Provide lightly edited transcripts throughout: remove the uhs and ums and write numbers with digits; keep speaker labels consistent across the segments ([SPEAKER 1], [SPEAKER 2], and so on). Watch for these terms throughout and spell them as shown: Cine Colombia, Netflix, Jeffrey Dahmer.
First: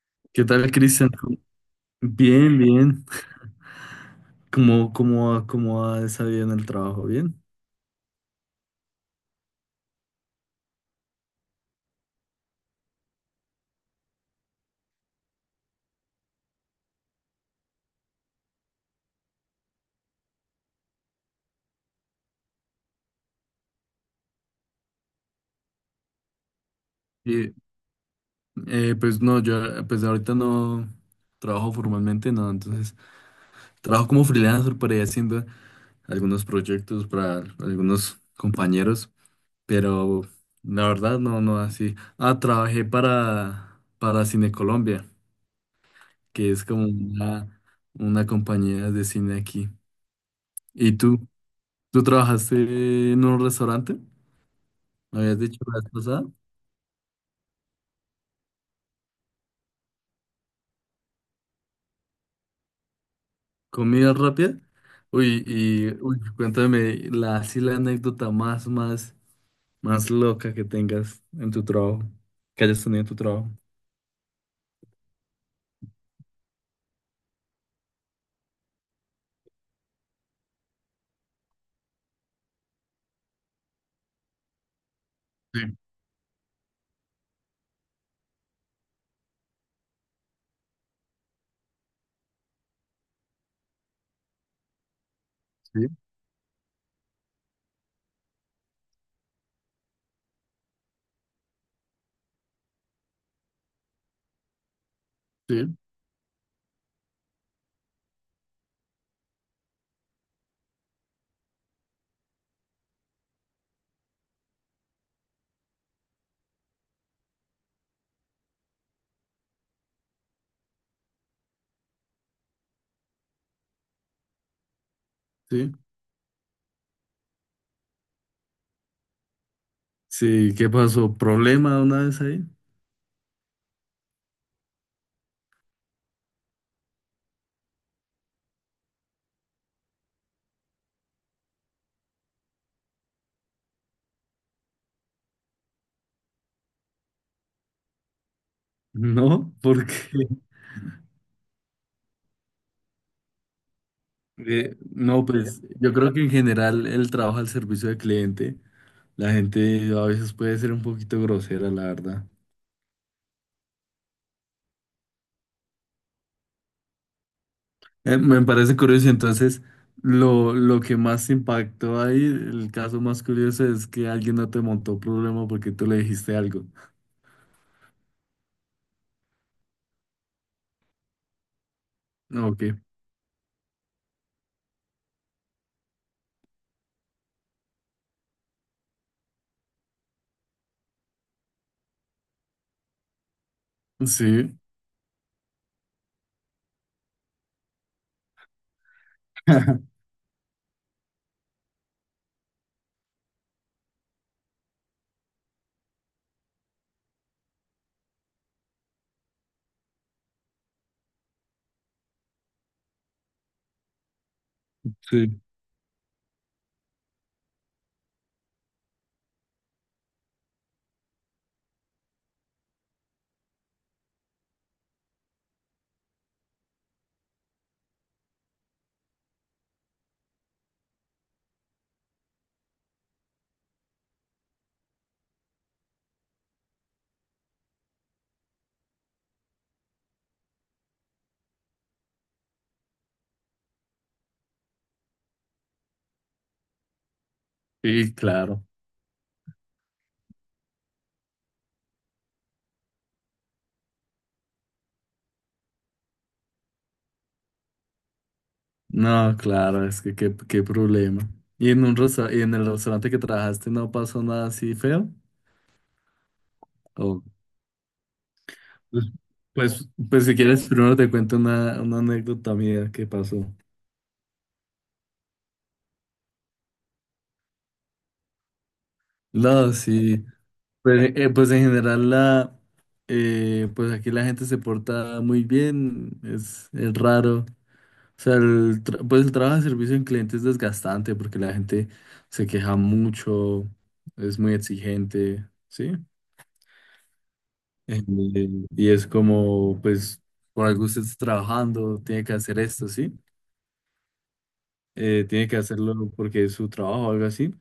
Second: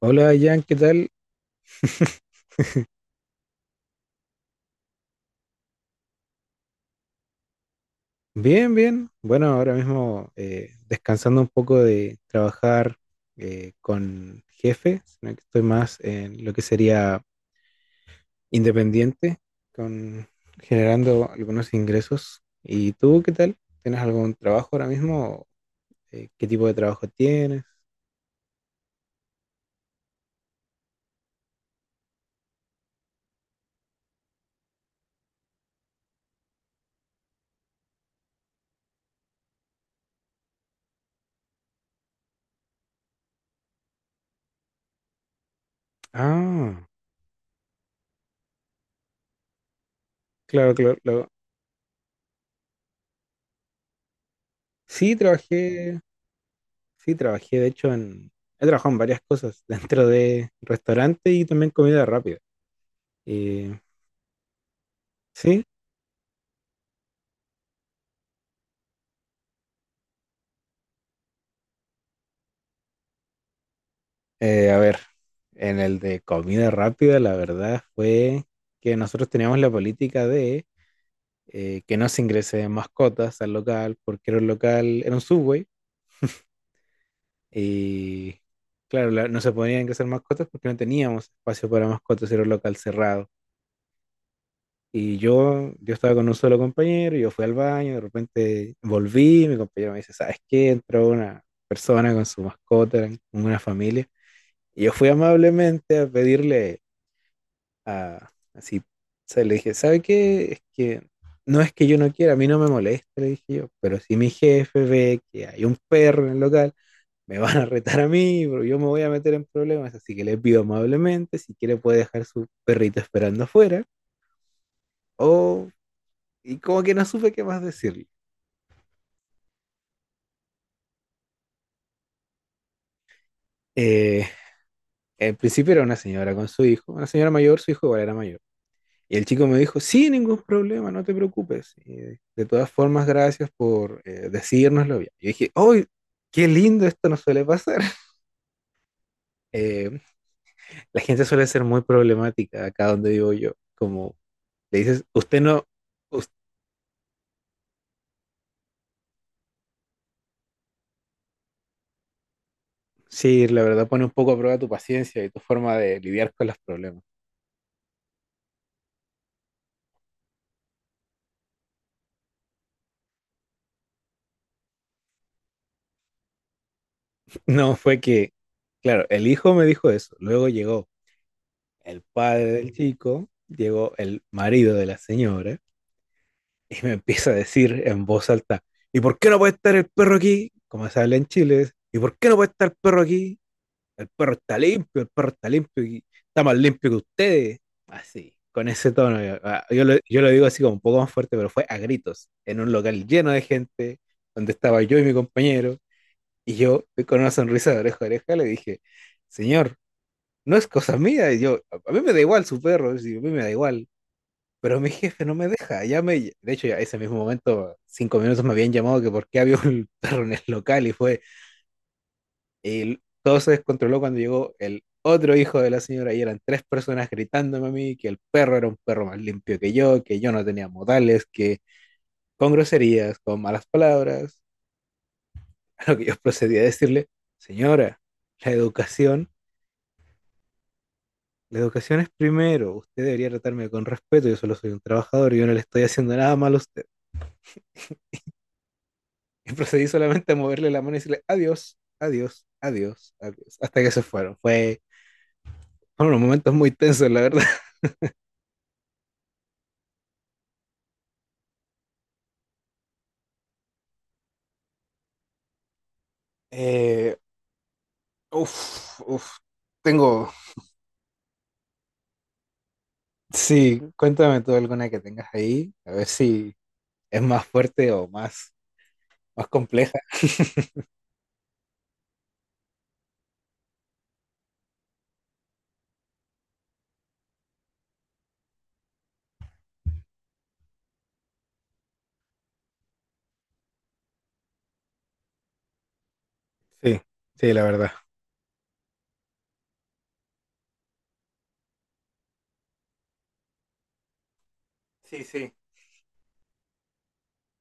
[SPEAKER 1] Hola
[SPEAKER 2] ¿Qué
[SPEAKER 1] Jan,
[SPEAKER 2] tal,
[SPEAKER 1] ¿qué tal?
[SPEAKER 2] Cristian? ¿Cómo- Bien, bien. ¿Cómo ha salido en el trabajo? ¿Bien?
[SPEAKER 1] Bien, bien. Bueno, ahora mismo descansando un poco de trabajar con jefe, sino que estoy más en lo que sería independiente, con generando algunos ingresos. ¿Y tú qué tal? ¿Tienes algún trabajo ahora mismo? ¿Qué tipo de trabajo
[SPEAKER 2] Sí,
[SPEAKER 1] tienes?
[SPEAKER 2] pues no, yo pues ahorita no trabajo formalmente, no, entonces trabajo como freelancer por ahí haciendo algunos proyectos para algunos compañeros, pero la verdad no, no así. Ah, trabajé para Cine Colombia, que es como
[SPEAKER 1] Ah,
[SPEAKER 2] una compañía de cine aquí.
[SPEAKER 1] claro,
[SPEAKER 2] ¿Y
[SPEAKER 1] claro,
[SPEAKER 2] tú?
[SPEAKER 1] claro.
[SPEAKER 2] ¿Tú trabajaste en un restaurante?
[SPEAKER 1] Sí,
[SPEAKER 2] ¿Me habías dicho la vez
[SPEAKER 1] trabajé,
[SPEAKER 2] pasada?
[SPEAKER 1] sí, trabajé, de hecho, en, he trabajado en varias cosas, dentro de restaurante y también comida rápida. Eh,
[SPEAKER 2] ¿Comida rápida? Uy,
[SPEAKER 1] Sí,
[SPEAKER 2] y uy, cuéntame la, así la anécdota más, más, más loca que tengas en tu trabajo, que hayas tenido en tu trabajo.
[SPEAKER 1] A ver, en el de comida rápida, la verdad fue que nosotros teníamos la política de que no se ingresen mascotas al local, porque era un local, era un
[SPEAKER 2] Sí,
[SPEAKER 1] Subway, y claro, no se podían ingresar mascotas porque no teníamos espacio para mascotas, era un local cerrado. Y yo,
[SPEAKER 2] sí,
[SPEAKER 1] yo estaba con un solo compañero, yo fui al baño, de repente volví, mi compañero me dice, ¿sabes qué? Entró una persona con su mascota, eran una familia. Y yo fui
[SPEAKER 2] sí,
[SPEAKER 1] amablemente a pedirle así. O sea, le dije, ¿sabe qué? Es que no es que yo no quiera, a mí no me molesta, le dije yo, pero si mi jefe ve que hay un perro en el local, me van a retar a mí, pero yo me voy a meter en problemas, así que le pido amablemente, si quiere puede dejar su perrito esperando afuera, o...
[SPEAKER 2] sí.
[SPEAKER 1] Y como que no supe qué más decirle.
[SPEAKER 2] Sí, ¿qué pasó? ¿Problema una vez ahí?
[SPEAKER 1] Eh, Al principio era una señora con su hijo, una señora mayor, su hijo igual era mayor. Y el chico me dijo, sí, ningún problema, no te preocupes. Y, de todas formas, gracias por decírnoslo bien. Yo dije, ¡ay, qué lindo! Esto no suele pasar.
[SPEAKER 2] No,
[SPEAKER 1] Eh,
[SPEAKER 2] porque
[SPEAKER 1] la gente suele ser muy problemática acá donde vivo yo. Como le dices,
[SPEAKER 2] no,
[SPEAKER 1] usted
[SPEAKER 2] pues
[SPEAKER 1] no,
[SPEAKER 2] yo creo que
[SPEAKER 1] us-
[SPEAKER 2] en general el trabajo al servicio del cliente, la gente a veces puede ser un poquito grosera, la verdad.
[SPEAKER 1] sí, la verdad pone un poco a prueba tu paciencia y tu forma de lidiar con los problemas.
[SPEAKER 2] Me parece curioso, entonces lo que más impactó ahí, el caso más curioso es que alguien no te montó problema porque tú le dijiste algo.
[SPEAKER 1] No, fue que, claro, el hijo me dijo eso. Luego llegó el padre
[SPEAKER 2] Ok,
[SPEAKER 1] del chico, llegó el marido de la señora. Y me empieza a decir en voz alta, ¿y por qué no puede estar el perro aquí? Como se habla en Chile, ¿y por qué no puede estar el perro aquí? El perro
[SPEAKER 2] sí,
[SPEAKER 1] está limpio, el perro está limpio y está más limpio que ustedes. Así, con ese tono. Yo, ah, yo lo digo así como un poco más fuerte, pero fue a gritos, en un local lleno de gente, donde estaba yo y mi compañero. Y yo, con una sonrisa de oreja a oreja, le dije, señor, no es cosa mía. Y yo, a mí me da igual su perro, y a mí me da igual. Pero mi jefe no
[SPEAKER 2] sí,
[SPEAKER 1] me deja, ya me, de hecho, ya ese mismo momento, cinco minutos me habían llamado que por qué había un perro en el local y y todo se descontroló cuando llegó el otro hijo de la señora y eran tres personas gritándome a mí que el perro era un perro más limpio que yo no tenía modales, que con groserías, con malas palabras, a lo que yo procedí a decirle, señora, la educación, la educación es primero, usted debería tratarme con respeto, yo solo soy un trabajador, yo no le estoy haciendo nada malo a usted.
[SPEAKER 2] y claro,
[SPEAKER 1] Y procedí solamente a moverle la mano y decirle adiós, adiós, adiós, adiós. Hasta que se fueron. Fueron unos momentos muy tensos, la verdad.
[SPEAKER 2] no, claro, es que qué, qué problema. ¿Y en un resta- y en el restaurante que trabajaste no pasó nada así feo?
[SPEAKER 1] Eh,
[SPEAKER 2] O-
[SPEAKER 1] Uf,
[SPEAKER 2] pues,
[SPEAKER 1] uf.
[SPEAKER 2] pues, pues
[SPEAKER 1] Tengo.
[SPEAKER 2] si quieres, primero te cuento una anécdota mía que pasó.
[SPEAKER 1] Sí, cuéntame tú alguna que tengas ahí. A ver si es más fuerte más
[SPEAKER 2] No,
[SPEAKER 1] compleja.
[SPEAKER 2] sí. Pues, pues en general la pues aquí la gente se porta muy bien, es raro. O sea, el tra- pues el trabajo de servicio en cliente es desgastante porque la gente se queja mucho, es muy exigente, ¿sí?
[SPEAKER 1] Sí, sí, la verdad.
[SPEAKER 2] Eh, y es como, pues, por algo usted está trabajando, tiene que hacer esto, ¿sí?
[SPEAKER 1] Sí,
[SPEAKER 2] Tiene
[SPEAKER 1] sí.
[SPEAKER 2] que hacerlo porque es su trabajo o algo así.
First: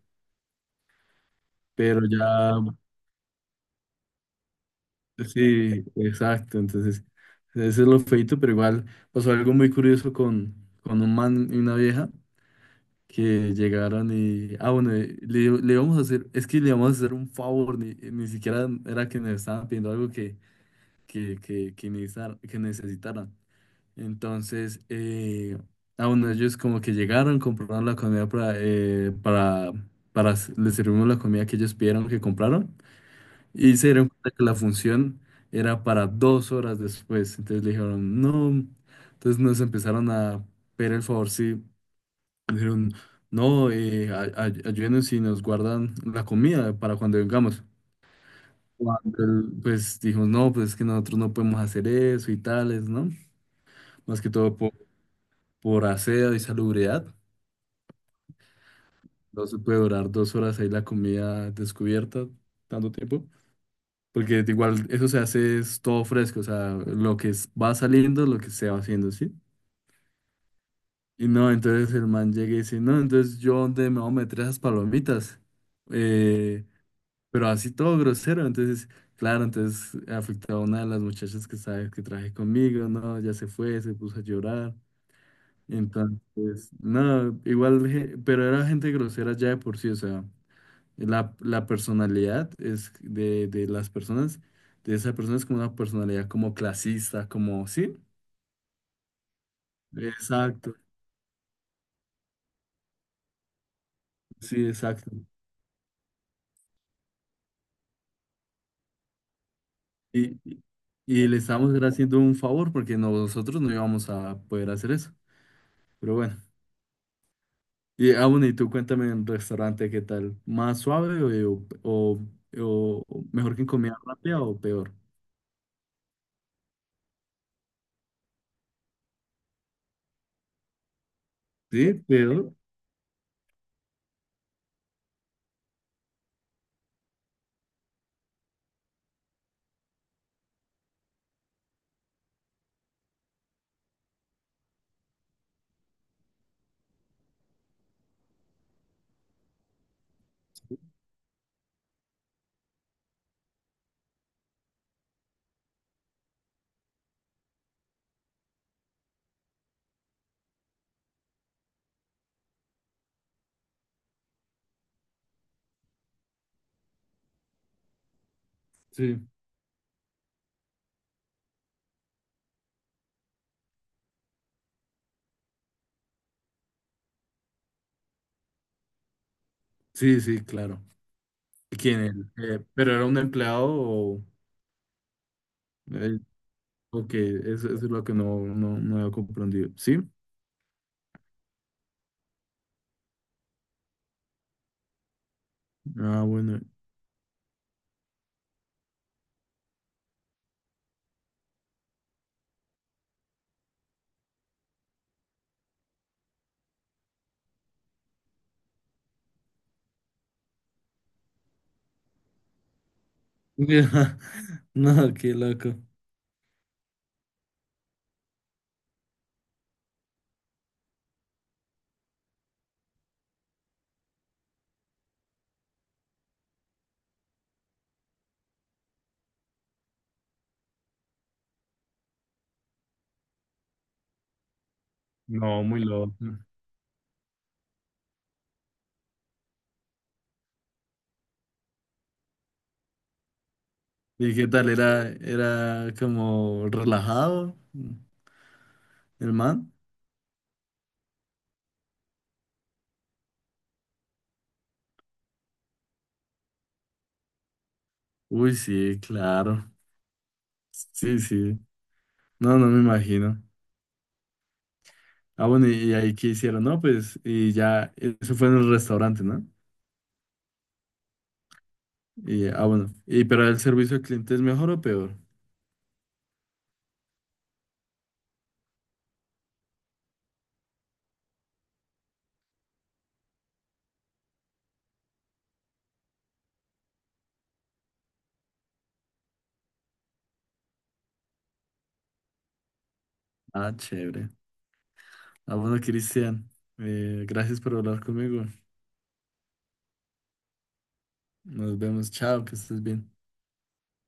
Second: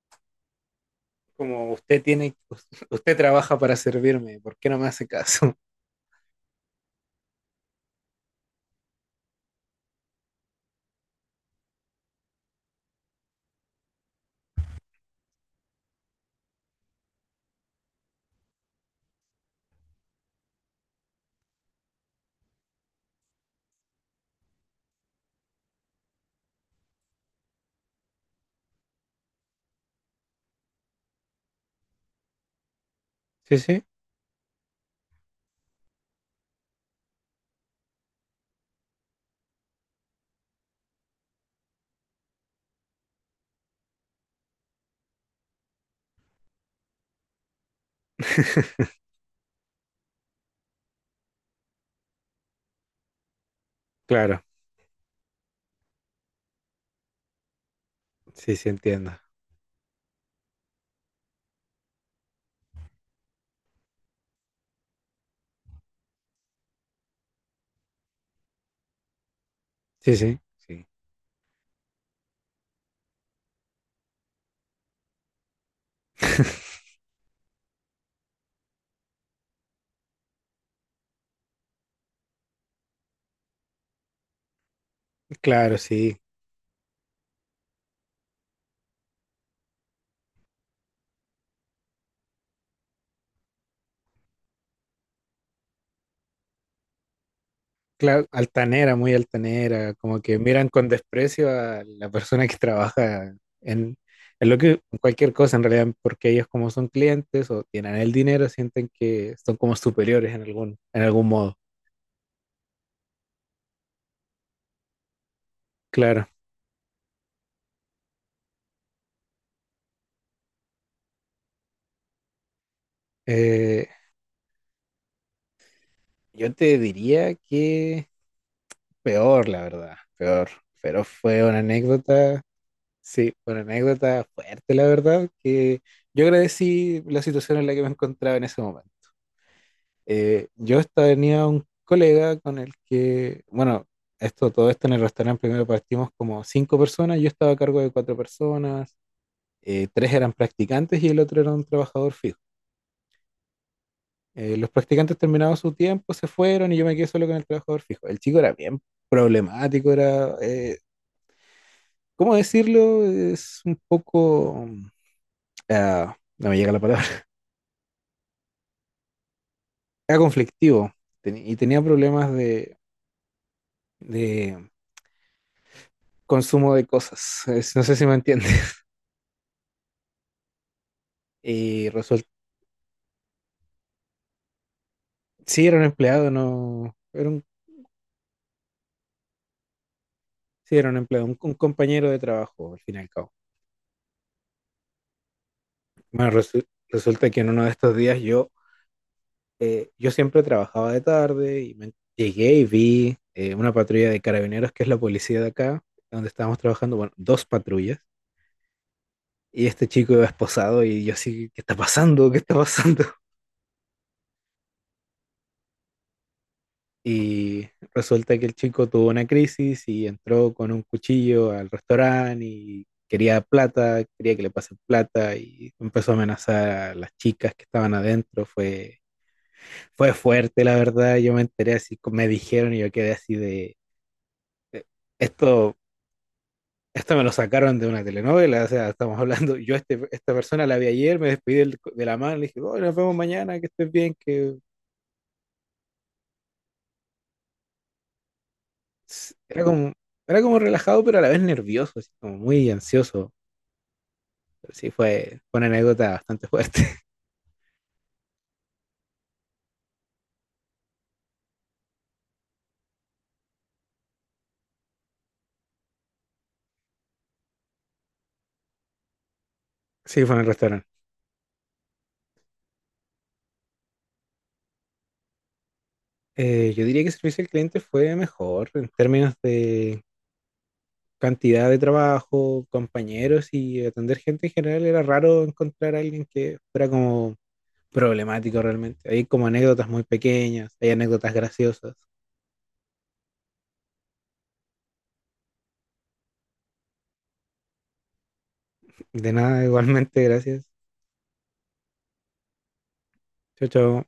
[SPEAKER 1] Como usted
[SPEAKER 2] Pero
[SPEAKER 1] tiene,
[SPEAKER 2] ya
[SPEAKER 1] usted trabaja para servirme, ¿por qué no me hace caso?
[SPEAKER 2] sí, exacto. Entonces, ese es lo feito, pero igual pasó algo muy curioso con un man y una vieja que llegaron y. Ah, bueno, le, le íbamos a hacer. Es que le íbamos a hacer un favor, ni, ni siquiera era que nos estaban pidiendo algo que que necesitaran. Entonces, ah, bueno, ellos como que llegaron, compraron la comida para, para. S- les servimos la comida que ellos pidieron que compraron.
[SPEAKER 1] Sí,
[SPEAKER 2] Y
[SPEAKER 1] sí.
[SPEAKER 2] se dieron cuenta que la función era para 2 horas después. Entonces le dijeron, no. Entonces nos empezaron a pedir el favor, sí. Dijeron, no, ayúdenos y nos guardan la comida para cuando vengamos. Cuando él, pues dijo, no, pues es que nosotros no podemos hacer eso y tales, ¿no? Más que
[SPEAKER 1] Claro,
[SPEAKER 2] todo por aseo y salubridad.
[SPEAKER 1] sí, sí, entiendo.
[SPEAKER 2] No se puede durar 2 horas ahí la comida descubierta, tanto tiempo. Porque igual eso se hace es todo fresco, o sea, lo que es- va saliendo, lo que se va haciendo, ¿sí?
[SPEAKER 1] Sí, sí, sí.
[SPEAKER 2] Y no, entonces el man llega y dice, no, entonces yo dónde me voy a meter esas palomitas. Eh, pero así todo grosero, entonces, claro, entonces afectó a una de las muchachas que sabes que traje conmigo, no, ya se fue, se puso a llorar.
[SPEAKER 1] Claro, sí.
[SPEAKER 2] Entonces, no, igual, je- pero era gente grosera ya de por sí, o sea. La personalidad es de las personas, de esa persona es como una personalidad como clasista, como, ¿sí?
[SPEAKER 1] Claro, altanera, muy altanera, como que miran
[SPEAKER 2] Exacto,
[SPEAKER 1] con desprecio a la persona que trabaja en, en lo
[SPEAKER 2] sí,
[SPEAKER 1] que en
[SPEAKER 2] exacto.
[SPEAKER 1] cualquier cosa en realidad, porque ellos como son clientes o tienen el dinero, sienten que son como superiores
[SPEAKER 2] Y, y
[SPEAKER 1] en
[SPEAKER 2] y
[SPEAKER 1] algún
[SPEAKER 2] le
[SPEAKER 1] modo.
[SPEAKER 2] estamos haciendo un favor porque no- nosotros no íbamos a poder hacer eso. Pero
[SPEAKER 1] Claro.
[SPEAKER 2] bueno. Y aún y tú cuéntame en restaurante, ¿qué tal? ¿Más suave o mejor que en
[SPEAKER 1] Eh,
[SPEAKER 2] comida rápida o peor?
[SPEAKER 1] yo te diría que peor, la verdad, peor. Pero fue una
[SPEAKER 2] Sí,
[SPEAKER 1] anécdota,
[SPEAKER 2] peor.
[SPEAKER 1] sí, fue una anécdota fuerte, la verdad, que yo agradecí la situación en la que me encontraba en ese momento. Yo tenía un colega con el que, bueno, esto, todo esto en el restaurante primero partimos como cinco personas, yo estaba a cargo de cuatro personas, tres eran practicantes y el otro era un trabajador fijo. Los practicantes terminaron su tiempo, se fueron y yo me quedé solo con el trabajador fijo. El chico era bien problemático, era, ¿cómo decirlo? Es un poco, ah, no me llega la palabra,
[SPEAKER 2] Sí,
[SPEAKER 1] era conflictivo y tenía problemas de consumo de cosas. Es- no sé si me entiende.
[SPEAKER 2] sí, sí, claro.
[SPEAKER 1] Y
[SPEAKER 2] ¿Quién?
[SPEAKER 1] resulta,
[SPEAKER 2] El, ¿pero era un empleado o...?
[SPEAKER 1] sí era un empleado, no,
[SPEAKER 2] Ok,
[SPEAKER 1] era un,
[SPEAKER 2] eso es lo que no, no, no había comprendido. ¿Sí?
[SPEAKER 1] sí era un empleado, un compañero de trabajo, al fin y al cabo.
[SPEAKER 2] Ah,
[SPEAKER 1] Bueno,
[SPEAKER 2] bueno.
[SPEAKER 1] resulta que en uno de estos días yo, yo siempre trabajaba de tarde y me llegué y vi una patrulla de carabineros, que es la policía de acá, donde estábamos trabajando, bueno, dos patrullas. Y este chico iba esposado y yo así, ¿qué está pasando? ¿Qué está pasando?
[SPEAKER 2] No, qué loco.
[SPEAKER 1] Y resulta que el chico tuvo una crisis y entró con un cuchillo al restaurante y quería plata, quería que le pasen plata y empezó a amenazar a las chicas que estaban adentro. Fue fuerte, la verdad. Yo me enteré así, me dijeron y yo quedé así de,
[SPEAKER 2] No,
[SPEAKER 1] esto,
[SPEAKER 2] muy loco.
[SPEAKER 1] esto me lo sacaron de una telenovela. O sea, estamos hablando, yo este, esta persona la vi ayer, me despedí de la mano, le dije, oh, nos vemos mañana, que estés bien,
[SPEAKER 2] ¿Y qué
[SPEAKER 1] que
[SPEAKER 2] tal? ¿Era, era como relajado el
[SPEAKER 1] era
[SPEAKER 2] man?
[SPEAKER 1] como, era como relajado, pero a la vez nervioso, así como muy ansioso. Pero sí, fue una anécdota bastante fuerte.
[SPEAKER 2] Uy, sí, claro. Sí, sí. No, no me imagino. Ah, bueno, y ahí qué hicieron? No, pues, y ya, eso fue en el restaurante, ¿no?
[SPEAKER 1] Sí, fue en el restaurante.
[SPEAKER 2] Y, ah, bueno. ¿Y pero el servicio al cliente es mejor o peor?
[SPEAKER 1] Yo diría que servicio al cliente fue mejor en términos de cantidad de trabajo, compañeros y atender gente en general. Era raro encontrar a alguien que fuera como problemático realmente. Hay como anécdotas muy pequeñas, hay anécdotas graciosas.
[SPEAKER 2] Ah, chévere. Ah, bueno, Cristian, gracias por hablar conmigo.
[SPEAKER 1] De nada, igualmente, gracias.
[SPEAKER 2] Nos vemos, chao, que estés bien.
[SPEAKER 1] Chao, chao.